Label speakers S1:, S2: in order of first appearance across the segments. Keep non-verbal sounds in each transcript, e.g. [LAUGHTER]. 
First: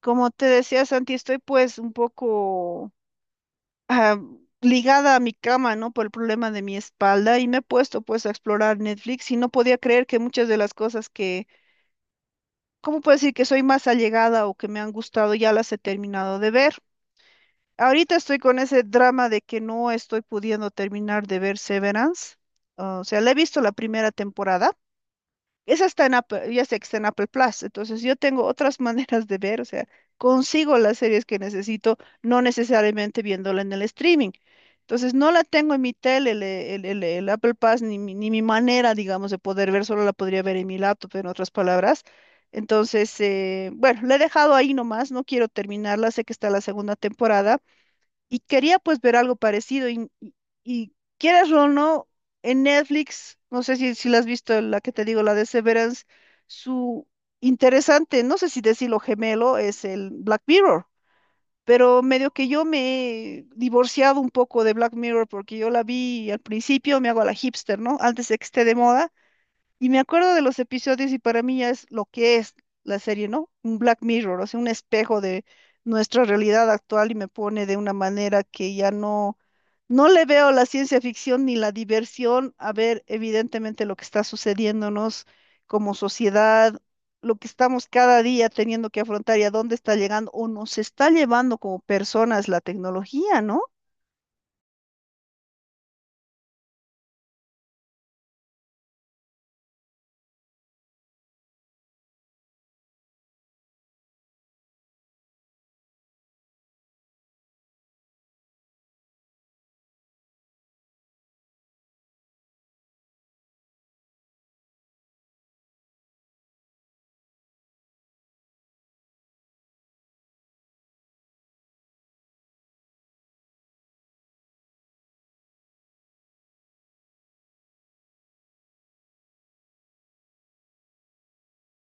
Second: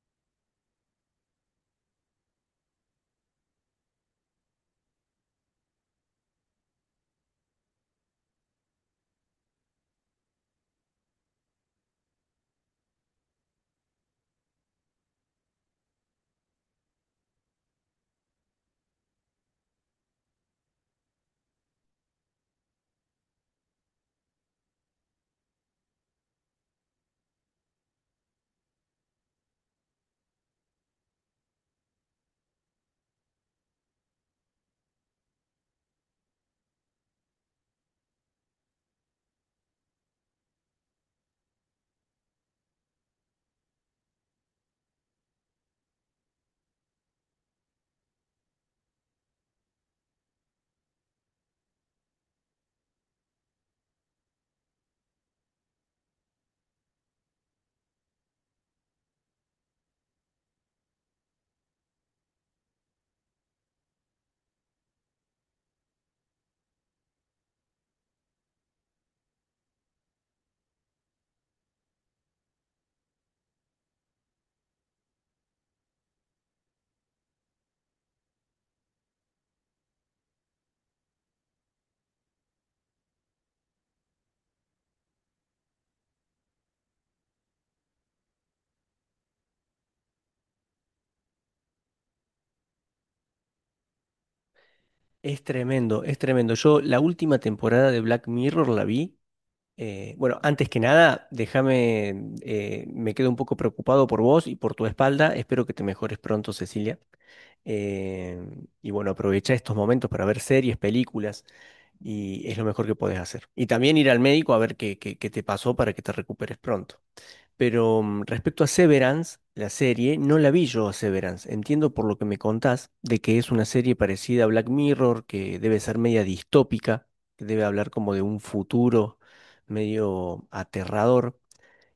S1: Como te decía, Santi, estoy pues un poco ah, ligada a mi cama, ¿no? Por el problema de mi espalda y me he puesto pues a explorar Netflix y no podía creer que muchas de las cosas que, ¿cómo puedo decir que soy más allegada o que me han gustado ya las he terminado de ver? Ahorita estoy con ese drama de que no estoy pudiendo terminar de ver Severance. O sea, la he visto la primera temporada. Esa está en Apple, ya sé que está en Apple Plus, entonces yo tengo otras [LAUGHS] maneras de ver, o sea, consigo las series que necesito, no necesariamente viéndola en el streaming. Entonces no la tengo en mi tele, el Apple Plus, ni, ni mi manera, digamos, de poder ver, solo la podría ver en mi laptop, en otras palabras. Entonces, bueno, la he dejado ahí nomás, no quiero terminarla, sé que está la segunda temporada, y quería pues ver algo parecido y quieras o no, en Netflix, no sé si la has visto, la que te digo, la de Severance, su interesante, no sé si decirlo gemelo, es el Black Mirror, pero medio que yo me he divorciado un poco de Black Mirror porque yo la vi al principio, me hago a la hipster, ¿no? Antes de que esté de moda. Y me acuerdo de los episodios y para mí ya es lo que es la serie, ¿no? Un Black Mirror, o sea, un espejo de nuestra realidad actual y me pone de una manera que ya no, no le veo la ciencia ficción ni la diversión a ver evidentemente lo que está sucediéndonos como sociedad, lo que estamos cada día teniendo que afrontar y a dónde está llegando o nos está llevando como personas la tecnología, ¿no?
S2: Es tremendo, es tremendo. Yo la última temporada de Black Mirror la vi. Bueno, Antes que nada, déjame, me quedo un poco preocupado por vos y por tu espalda. Espero que te mejores pronto, Cecilia. Eh, y bueno, aprovecha estos momentos para ver series, películas, y es lo mejor que podés hacer. Y también ir al médico a ver qué te pasó para que te recuperes pronto. Pero respecto a Severance, la serie, no la vi yo a Severance. Entiendo por lo que me contás de que es una serie parecida a Black Mirror, que debe ser media distópica, que debe hablar como de un futuro medio aterrador.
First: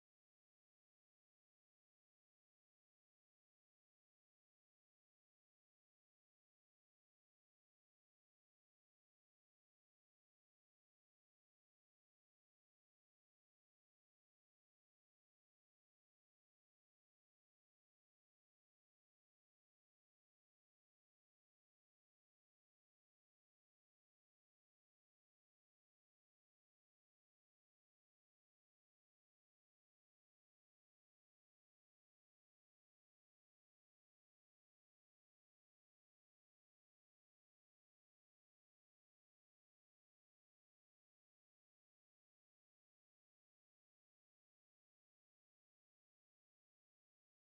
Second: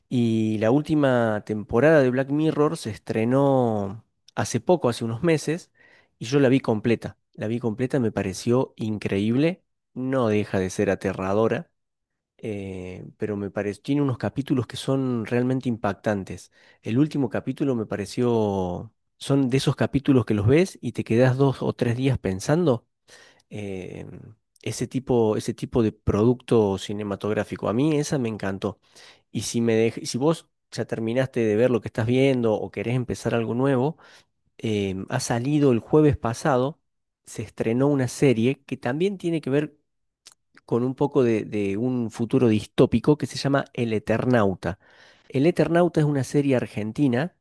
S2: Y la última temporada de Black Mirror se estrenó hace poco, hace unos meses, y yo la vi completa. La vi completa, me pareció increíble, no deja de ser aterradora, pero me pareció, tiene unos capítulos que son realmente impactantes. El último capítulo me pareció, son de esos capítulos que los ves y te quedas dos o tres días pensando. eh, ese tipo de producto cinematográfico. A mí esa me encantó. Y si si vos ya terminaste de ver lo que estás viendo o querés empezar algo nuevo, ha salido el jueves pasado, se estrenó una serie que también tiene que ver con un poco de un futuro distópico que se llama El Eternauta. El Eternauta es una serie argentina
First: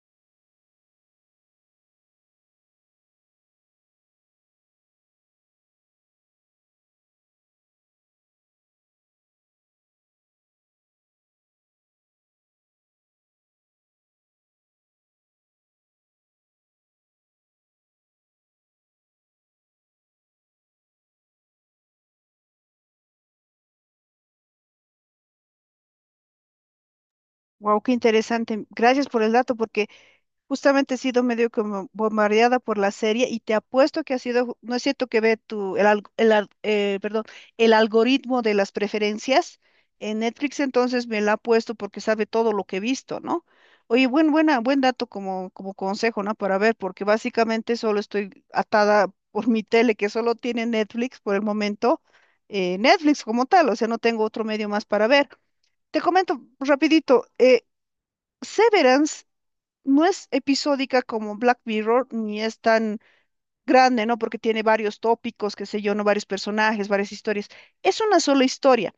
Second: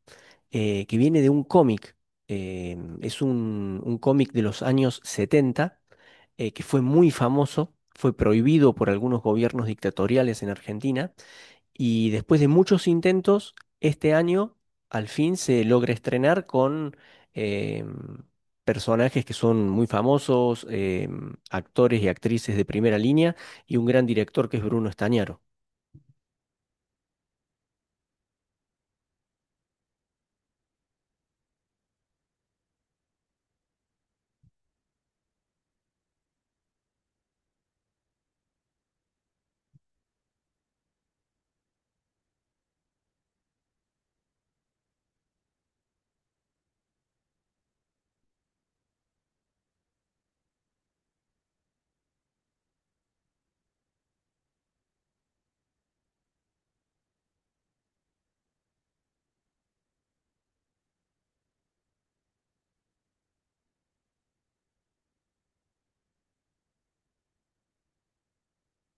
S2: que viene de un cómic. eh, es un cómic de los años 70 que fue muy famoso, fue prohibido por algunos gobiernos dictatoriales en Argentina y después de muchos intentos, este año al fin se logra estrenar con em, personajes que son muy famosos, actores y actrices de primera línea y un gran director que es Bruno Estañaro.
S1: Wow, qué interesante. Gracias por el dato porque justamente he sido medio como bombardeada por la serie y te apuesto que ha sido, no es cierto que ve tu, el, alg- el al- perdón, el algoritmo de las preferencias en Netflix, entonces me la ha puesto porque sabe todo lo que he visto, ¿no? Oye, buen dato como consejo, ¿no? Para ver, porque básicamente solo estoy atada por mi tele, que solo tiene Netflix por el momento, Netflix como tal, o sea, no tengo otro medio más para ver. Te comento rapidito, Severance no es episódica como Black Mirror, ni es tan grande, ¿no? Porque tiene varios tópicos, qué sé yo, ¿no? Varios personajes, varias historias. Es una sola historia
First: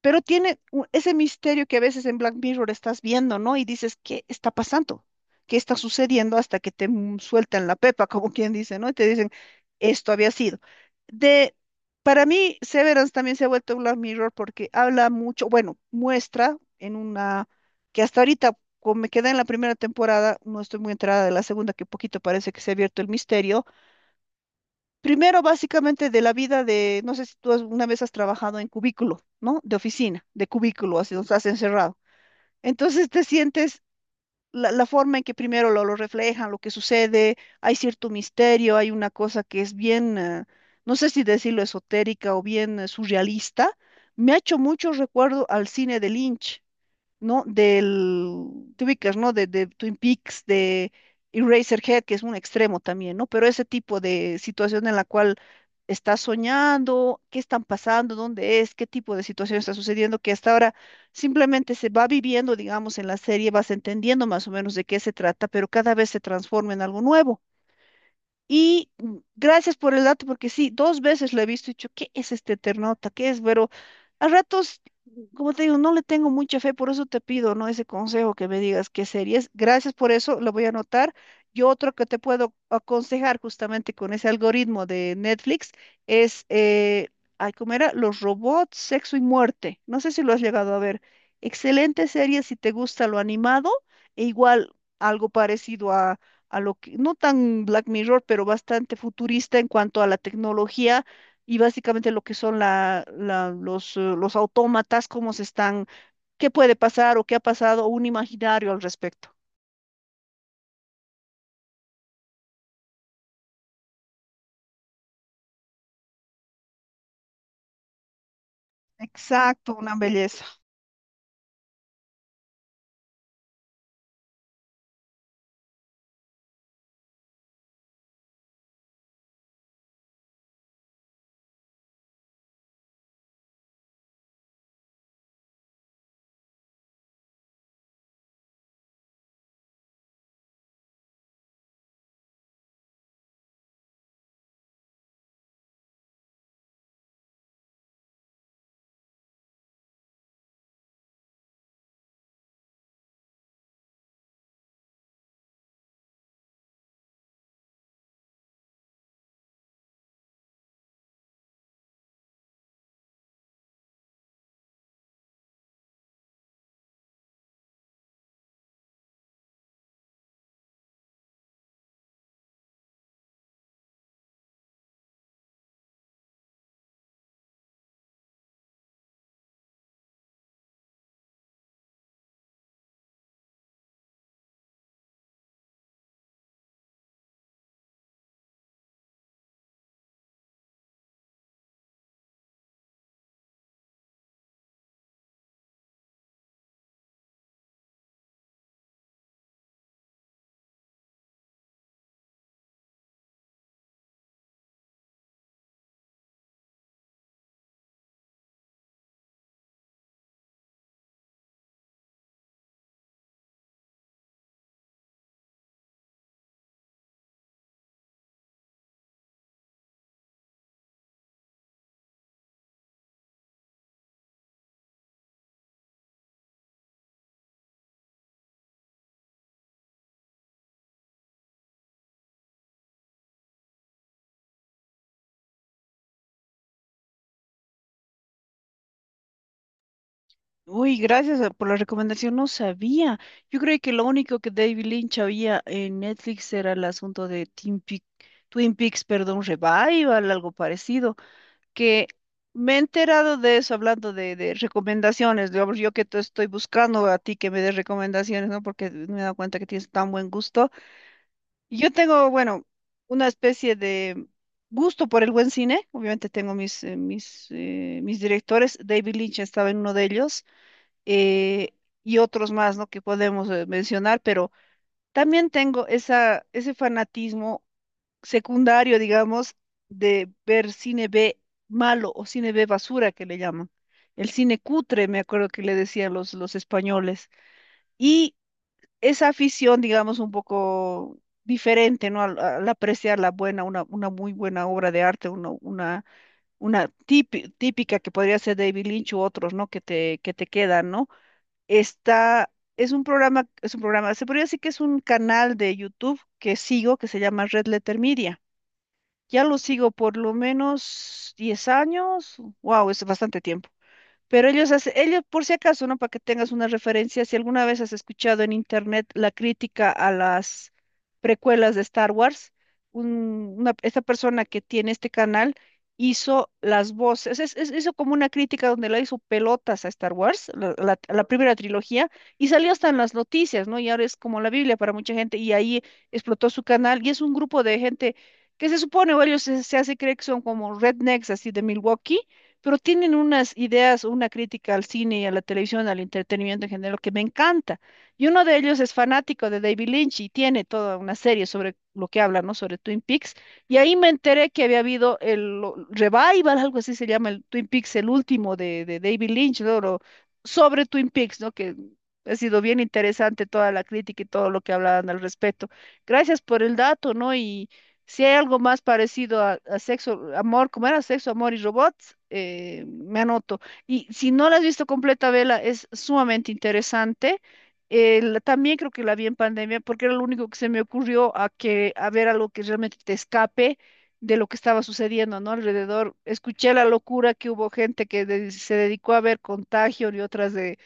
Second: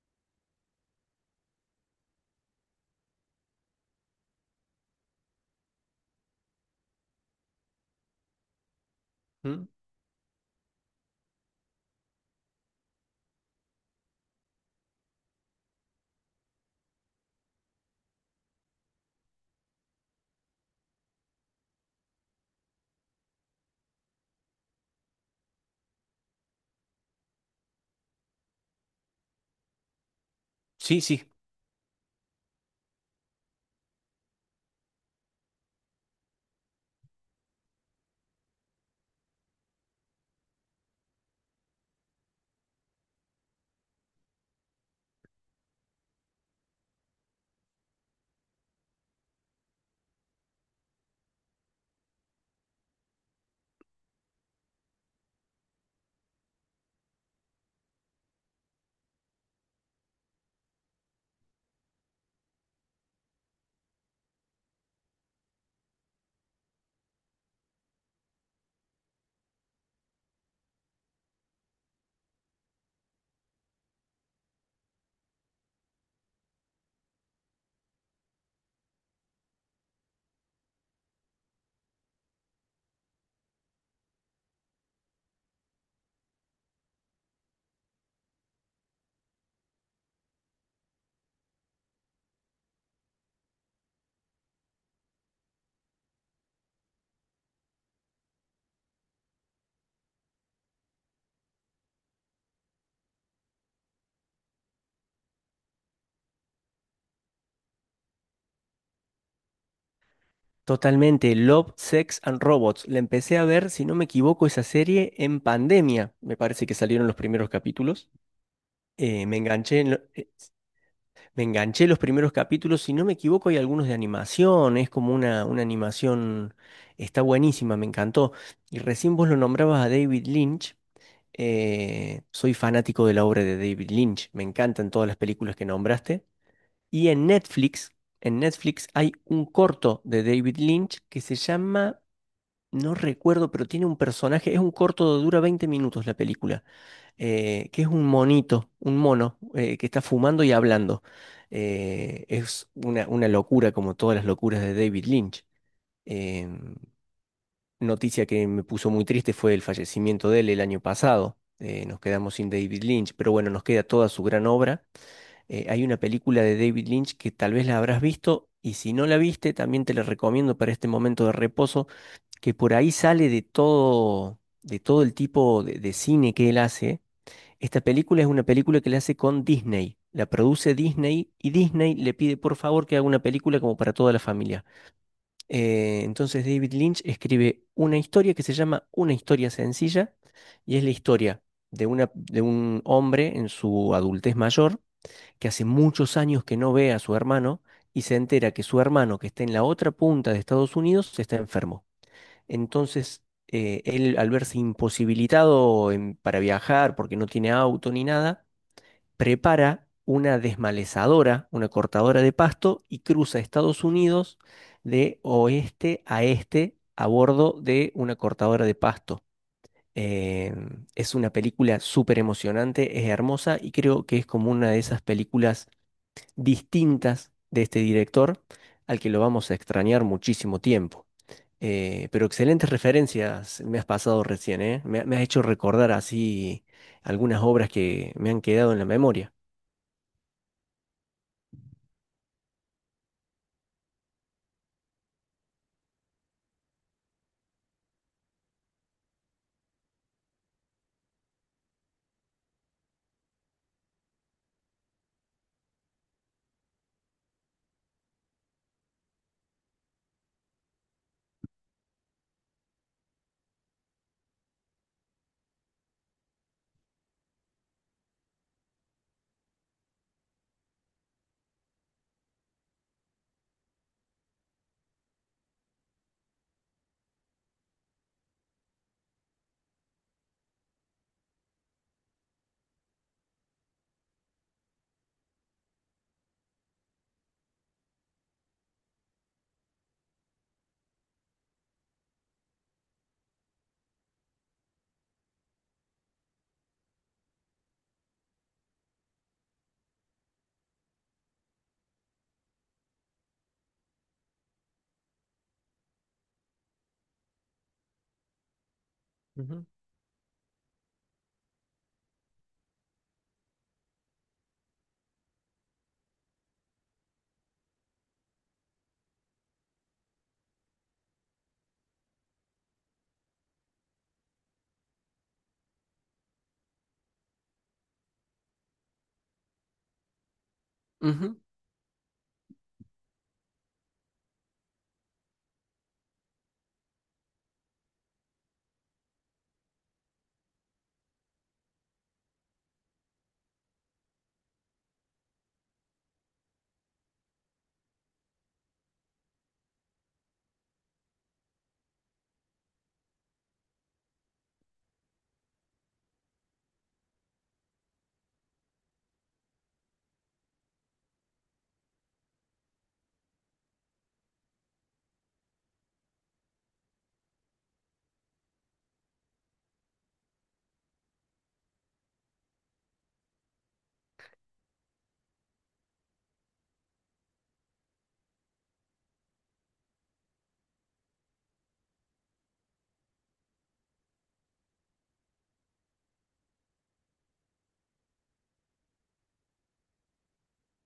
S1: pero tiene ese misterio que a veces en Black Mirror estás viendo, ¿no? Y dices, ¿qué está pasando? ¿Qué está sucediendo? Hasta que te sueltan la pepa, [LAUGHS] como quien dice, ¿no? Y te dicen,
S2: ¿Mm?
S1: esto había sido. De, para mí, Severance también se ha vuelto Black Mirror porque habla mucho, bueno, muestra en una, que hasta ahorita, como me quedé en la primera temporada, no estoy muy enterada de la segunda, que poquito parece que se ha abierto el misterio. Primero, básicamente, de la vida de, no sé si tú alguna vez has trabajado en cubículo, ¿no? De oficina, de cubículo,
S2: Sí,
S1: así donde
S2: sí.
S1: estás encerrado. Entonces te sientes la forma en que primero lo reflejan, lo que sucede, hay cierto misterio, hay una cosa que es bien, no sé si decirlo esotérica o bien surrealista. Me ha hecho mucho recuerdo al cine de Lynch, ¿no? Te ubicas, ¿no? De Twin Peaks, de Eraserhead, que es un extremo también, ¿no? Pero ese tipo de situación en la cual estás soñando, qué están pasando, dónde es, qué tipo de situación está sucediendo, que hasta ahora simplemente se va viviendo, digamos, en la serie, vas entendiendo más o menos de qué se trata, pero cada vez se transforma en algo nuevo. Y gracias por el dato, porque sí, dos veces lo he visto y he dicho, ¿qué es este Eternauta? ¿Qué es? Pero a ratos, como te digo, no le tengo mucha fe, por eso te pido, ¿no? Ese consejo que me digas qué series. Gracias por eso, lo voy a anotar. Y otro que te puedo aconsejar justamente con ese algoritmo de Netflix es, ay, ¿cómo era? Los robots, sexo y muerte. No sé si lo has llegado a ver. Excelente serie si te gusta lo animado e igual algo parecido a lo que, no tan Black Mirror, pero bastante futurista en cuanto a la tecnología y básicamente lo que son los autómatas, cómo se están, qué puede pasar o qué ha pasado, o un imaginario al respecto.
S2: Totalmente, Love, Sex and Robots. La empecé a ver, si no me equivoco, esa serie en pandemia. Me parece que salieron los primeros capítulos. Eh, me
S1: Exacto,
S2: enganché en
S1: una
S2: lo- eh,
S1: belleza.
S2: Me enganché los primeros capítulos, si no me equivoco, hay algunos de animación, es como una animación, está buenísima, me encantó. Y recién vos lo nombrabas a David Lynch, soy fanático de la obra de David Lynch, me encantan todas las películas que nombraste. Y en Netflix hay un corto de David Lynch que se llama, no recuerdo, pero tiene un personaje, es un corto, dura 20 minutos la película que es un monito, un mono, que está fumando y hablando. Es una locura, como todas las locuras de David Lynch. Eh, Noticia que me puso muy triste fue el fallecimiento de él el año pasado. Nos quedamos sin David Lynch, pero bueno, nos queda toda su gran obra. Hay una película de David Lynch que tal vez la habrás visto. Y si no la viste, también te la recomiendo para este momento de reposo, que por ahí sale de todo el tipo de cine que él hace. Esta película es una película que le hace con Disney. La produce Disney y Disney le pide por favor que haga una película como para toda la familia. Entonces David Lynch escribe una historia que se llama Una historia sencilla y es la historia de un hombre en su adultez mayor que hace muchos años que no ve a su hermano y se entera que su hermano que está en la otra punta de Estados Unidos está enfermo. Entonces él al verse para viajar porque no tiene auto ni nada, prepara una desmalezadora, una cortadora de pasto y cruza Estados Unidos de oeste a este a bordo de una cortadora de pasto. Eh, es una película súper emocionante, es hermosa y creo que es como una de esas películas distintas de este director al que lo vamos a extrañar muchísimo tiempo. Pero excelentes referencias me has pasado recién, ¿eh? Me has hecho recordar así algunas obras que me han quedado en la memoria.
S1: Uy, gracias por la recomendación, no sabía. Yo creo que lo único que David Lynch había en Netflix era el asunto de Twin Peaks, perdón, Revival, algo parecido. Que me he enterado de eso hablando de recomendaciones, digamos, yo que te estoy buscando a ti que me des recomendaciones, ¿no? Porque me he dado cuenta que tienes tan buen gusto. Yo tengo, bueno, una especie de gusto por el buen cine, obviamente tengo mis directores, David Lynch estaba en uno de ellos, eh, y otros más, ¿no? Que podemos mencionar, pero también tengo ese fanatismo secundario, digamos, de ver cine B malo o cine B basura que le llaman. El cine cutre, me acuerdo que le decían los españoles. Y esa afición, digamos, un poco diferente, ¿no? Al apreciar la buena, una muy buena obra de arte, típica que podría ser David Lynch u otros, ¿no? Que te quedan, ¿no? Está, es un programa, se podría decir que es un canal de YouTube que sigo que se llama Red Letter Media. Ya lo
S2: Ujú.
S1: sigo por lo menos 10 años. Wow, es bastante tiempo. Pero ellos hacen, ellos, por si acaso, ¿no? Para que tengas una referencia, si alguna vez has escuchado en internet la crítica a las precuelas de Star Wars, esta persona que tiene este canal hizo las voces, hizo como una crítica donde la hizo pelotas a Star Wars, la
S2: Ujú.
S1: primera trilogía, y salió hasta en las noticias, ¿no? Y ahora es como la Biblia para mucha gente, y ahí explotó su canal, y es un grupo de gente que se supone, o ellos se hace creer que son como rednecks así de Milwaukee pero tienen unas ideas, una crítica al cine y a la televisión, al entretenimiento en general, que me encanta. Y uno de ellos es fanático de David Lynch y tiene toda una serie sobre lo que habla, ¿no? Sobre Twin Peaks. Y ahí me enteré que había habido el revival, algo así se llama, el Twin Peaks, el último de David Lynch, ¿no? Sobre Twin Peaks, ¿no? Que ha sido bien interesante toda la crítica y todo lo que hablaban al respecto. Gracias por el dato, ¿no? Y si hay algo más parecido a sexo, amor, ¿cómo era? Sexo, amor y robots, me anoto. Y si no la has visto completa, vela, es sumamente interesante. También creo que la vi en pandemia porque era lo único que se me ocurrió a que a ver algo que realmente te escape de lo que estaba sucediendo, ¿no? Alrededor. Escuché la locura que hubo gente que se dedicó a ver Contagio y otras de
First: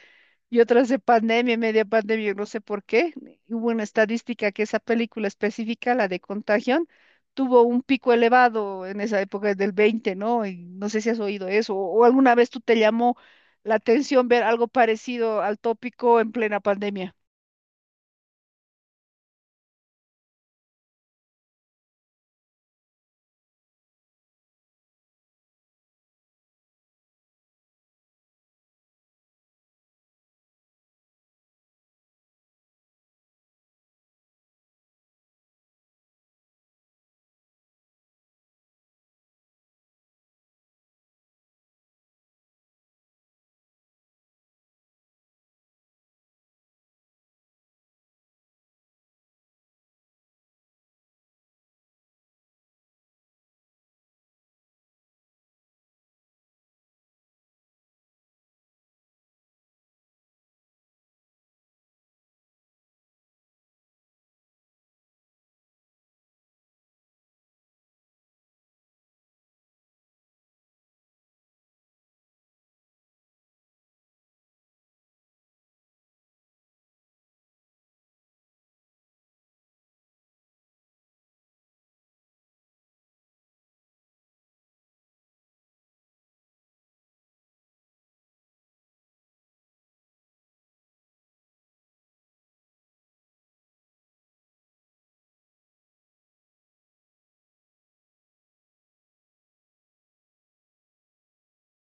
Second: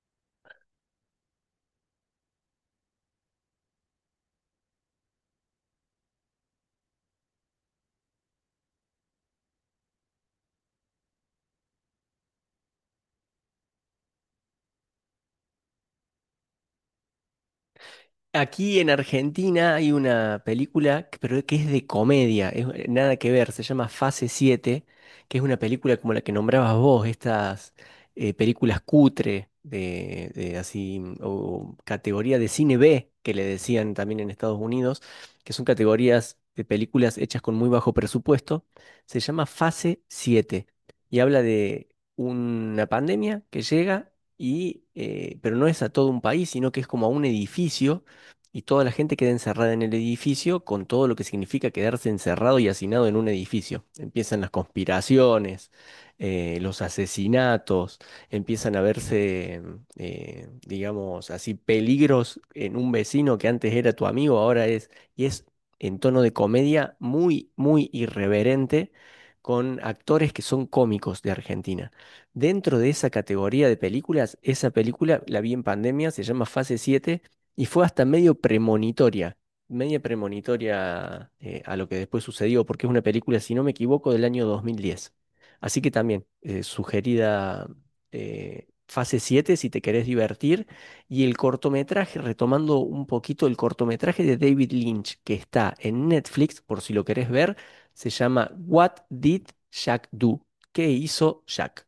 S1: y otras de pandemia, media pandemia, yo no sé por qué. Hubo una estadística que esa película específica, la de Contagion, tuvo un pico elevado en esa época del 20, ¿no? Y no sé si has oído eso o alguna vez tú te llamó la atención ver algo parecido al tópico en plena pandemia.
S2: Aquí en Argentina hay una película, pero que es de comedia, es nada que ver, se llama Fase siete, que es una película como la que nombrabas vos, estas películas cutre de así, o categoría de cine B, que le decían también en Estados Unidos, que son categorías de películas hechas con muy bajo presupuesto, se llama Fase siete y habla de una pandemia que llega y, pero no es a todo un país, sino que es como a un edificio y toda la gente queda encerrada en el edificio con todo lo que significa quedarse encerrado y hacinado en un edificio. Empiezan las conspiraciones, los asesinatos, empiezan a verse, digamos así, peligros en un vecino que antes era tu amigo, ahora es, y es en tono de comedia muy, muy irreverente. Con actores que son cómicos de Argentina. Dentro de esa categoría de películas, esa película la vi en pandemia, se llama Fase siete y fue hasta medio premonitoria a lo que después sucedió, porque es una película, si no me equivoco, del año 2010. Así que también, sugerida fase siete si te querés divertir. Y el cortometraje, retomando un poquito el cortometraje de David Lynch, que está en Netflix, por si lo querés ver, se llama What Did Jack Do? ¿Qué hizo Jack?